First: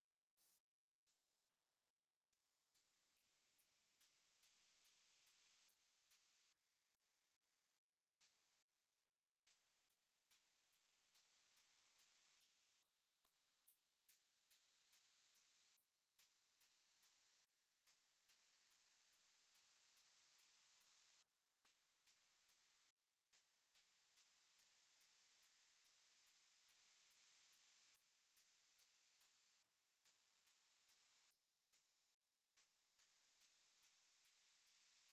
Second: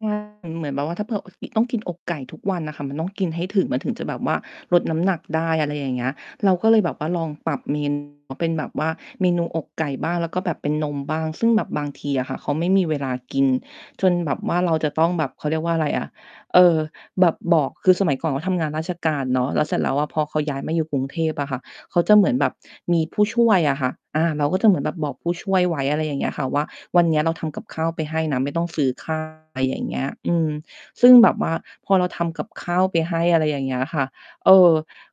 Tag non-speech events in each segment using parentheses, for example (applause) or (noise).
ใช่ มันเหมือนแบบว่า ถ้า ผ อ กิ ต้องกินอกไก่ทุกวันอะค่ะ มันต้องกินให้ถึง มันถึงจะแบบว่าลดน้ำหนักได้ อะไรอย่างเงี้ย เราก็เลยแบบว่าลองปรับเม นู เป็นแบบว่า เมนูอกไก่บ้าง แล้วก็แบบเป็นนมบ้าง ซึ่งแบบบางทีอะค่ะ เขาไม่มีเวลากินจนแบบว่าเราจะต้องแบบ เขาเรียกว่าอะไรอะ เออ แบบบอก คือสมัยก่อนเขาทำงานราชการเนาะ แล้วเสร็จแล้วอะพอเขาย้ายมาอยู่กรุงเทพอะค่ะ เขาจะเหมือนแบบมีผู้ช่วยอะค่ะ อา เราก็จะเหมือนแบบบอกผู้ช่วยไว้ อะไรอย่างเงี้ยอะค่ะ ว่าวันนี้เราทำกับข้าวไปให้นะ ไม่ต้องซื้อ ข้าว อะไรอย่างเงี้ย อืม ซึ่งแบบว่าพอเราทำกับข้าวไปให้ อะไรอย่างเงี้ยอะค่ะ เออ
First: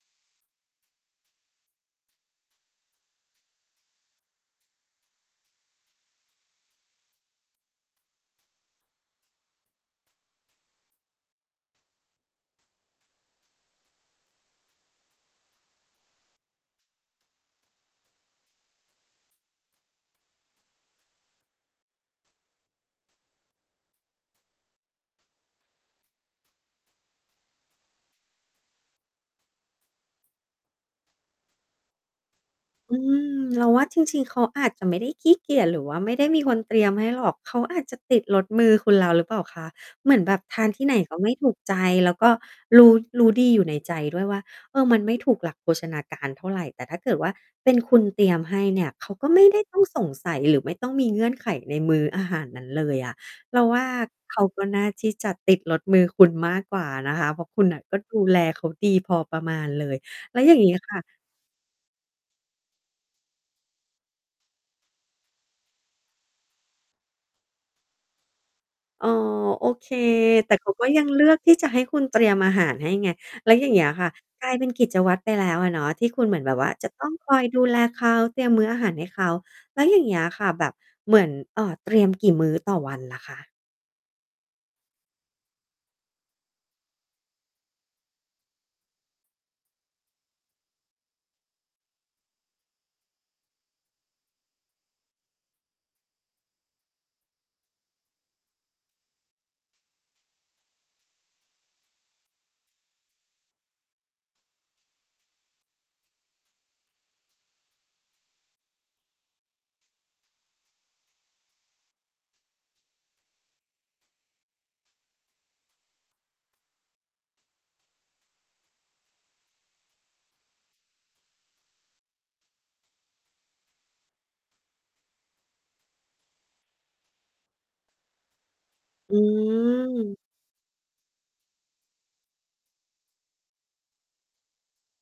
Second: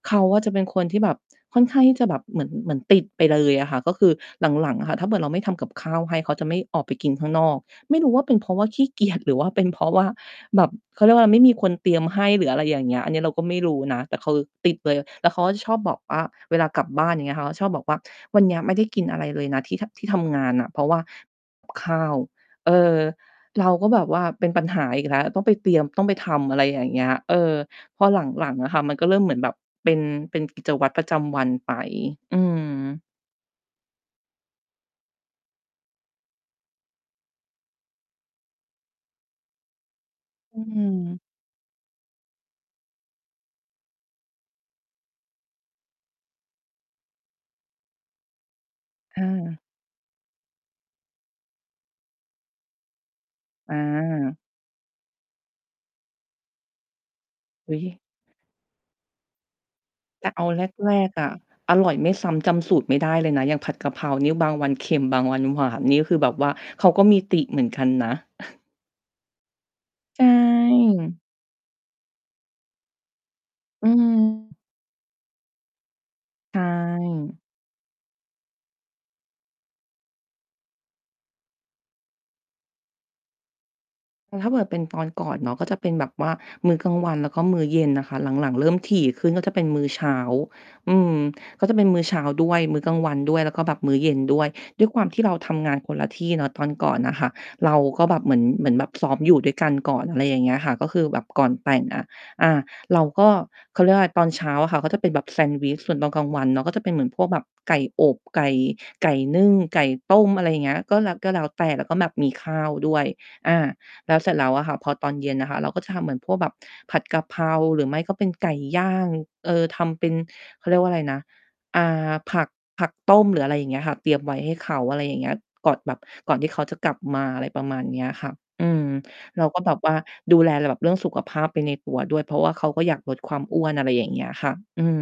เขาอะจะเป็นคนที่แบบค่อนข้างที่จะแบบเหมือน เหมือนติดไปเลยอะค่ะ ก็คือหลัง ๆ อะค่ะ ถ้าเกิดเราไม่ทำกับข้าวให้เขาจะไม่ออกไปกินข้างนอก ไม่รู้ว่าเป็นเพราะว่าขี้เกียจ หรือว่าเป็นเพราะว่าแบบ เขาเรียกว่าอะไร ไม่มีคนเตรียมให้ หรืออะไรอย่างเงี้ย อันนี้เราก็ไม่รู้นะ แต่เขาติดเลย แล้วเขาก็ชอบบอกว่า เวลากลับบ้าน อย่างเงี้ย เขาก็ชอบบอกว่า "วันเนี้ยไม่ได้กินอะไรเลยนะที่ ท ที่ทำงานน่ะ เพราะว่า ข้าว" เออ เราก็แบบว่าเป็นปัญหาอีกแล้ว ต้องไปเตรียม ต้องไปทำ อะไรอย่างเงี้ย เออ พอหลัง ๆ อะค่ะ มันก็เริ่มเหมือนแบบเป็น เป็นกิจวัตรประจำวันไป อือืม ม เราว่าจริง ๆ เขาอาจจะไม่ได้ขี้เกียจหรือว่าไม่ได้มีคนเตรียมให้หรอก เขาอาจจะติดรสมือคุณแล้วหรือเปล่าคะ? เหมือนแบบอทืานที่ไหนม ก็ไม่ถูกใจ แล้วก็รู้ รู้ดีอยู่ในใจด้วยว่า เออ มันไม่ถูกหลักโภชนาการเท่าไร แต่ถ้าเกิดว่าเป็นคุณเตรียมให้เนี่ย เขาเก็ไม่ไออ ด้ต้องสงสัยหรือไม่ต้องมีเงื่อนไขในมื้ออาหารนั้นเลยอะ เราอว่าา เขาก็น่าที่จะติดรสมือคุณมากกว่านะคะ เพราะคุณอุ๊น่ะย! ก็ดูแลเขาดีพอประมาณเลย แต่แลเ้อวาอย่างงี้แคร่ะ ก ๆ อะ อร่อยไม่ซ้ำจำสูตรไม่ได้เลยนะ อย่างผัดกะเพรานี่บางวันเค็ม บางวันหวาน นี่คือแบบว่าเขาก็มีติเหมือนกันนะ (chuckles) อ๋อ โอเค ใชแต่เขาก็ยัง่ เลือกที่จะให้คุณเตรียมอาหารให้ไง แล้วอย่างเงีอ้ืยค่ะ กลม ายเป็นกิจวัตรไปแล้วอะเนาะ ที่คุณเหมือนแบใชบว่าจะต้องคอ่ ยดูแลเขาเตรียมมื้ออาหารให้เขา แล้วอย่างเงี้ยอะค่ะแบบเหมือน เอ่อ เตรียมกี่มื้อต่อวันล่ะคะ? เออ ถ้าแบบเป็นตอนก่อนเนาะ ก็จะเป็นแบบว่ามื้อกลางวัน แล้วก็มื้อเย็นน่ะค่ะ หลัง ๆ เริ่มถี่ขึ้นก็จะเป็นมื้อเช้า อืม ก็จะเป็นมื้อเช้าด้วย มื้อกลางวันด้วย แล้วก็แบบมื้อเย็นด้วย ด้วยความที่เราทำงานคนละที่เนาะ ตอนก่อนน่ะค่ะ เราก็แบบเหมือน เหมือนแบบซ้อมอยู่ด้วยกันก่อน อะไรอย่างเงี้ยค่ะ ก็คือแบบก่อนแต่งอะ อา เราก็ เขาเรียกว่าอะไร ตอนเช้าอะค่ะก็จะเป็นแบบแซนด์วิช ส่วนตอนกลางวันเนาะ ก็จะเป็นเหมือนพวกแบบไก่อบ ไก่ ไก่นึ่ง ไก่ต้ม อะไรอย่างเงี้ย ก็แล้ว ก็แล้วแต่ แล้วก็แบบมีข้าวด้วย อา แล้วเสร็จแล้วอะค่ะ พอตอนเย็นอะค่ะ เราก็จะทำเหมือนพวกแบบผัดกะเพรา หรือไม่ก็เป็นไก่ย่าง เอ่อ ทำเป็น เขาเรียกว่าอะไรนะ อ่า ผัก ผักต้ม หรืออะไรอย่างเงี้ยค่ะ เตรียมไว้ให้เขา อะไรอย่างเงี้ย ก่อนแบบ ก่อนที่เขาจะกลับมา อะไรประมาณเนี้ยค่ะ อืม อเราก็แบบว่าืม ดูแลแบบเรื่องสุขภาพไปในตัวด้วย เพราะว่าเขาก็อยากลดความอ้วน อะไรอย่างเงี้ยค่ะ อืม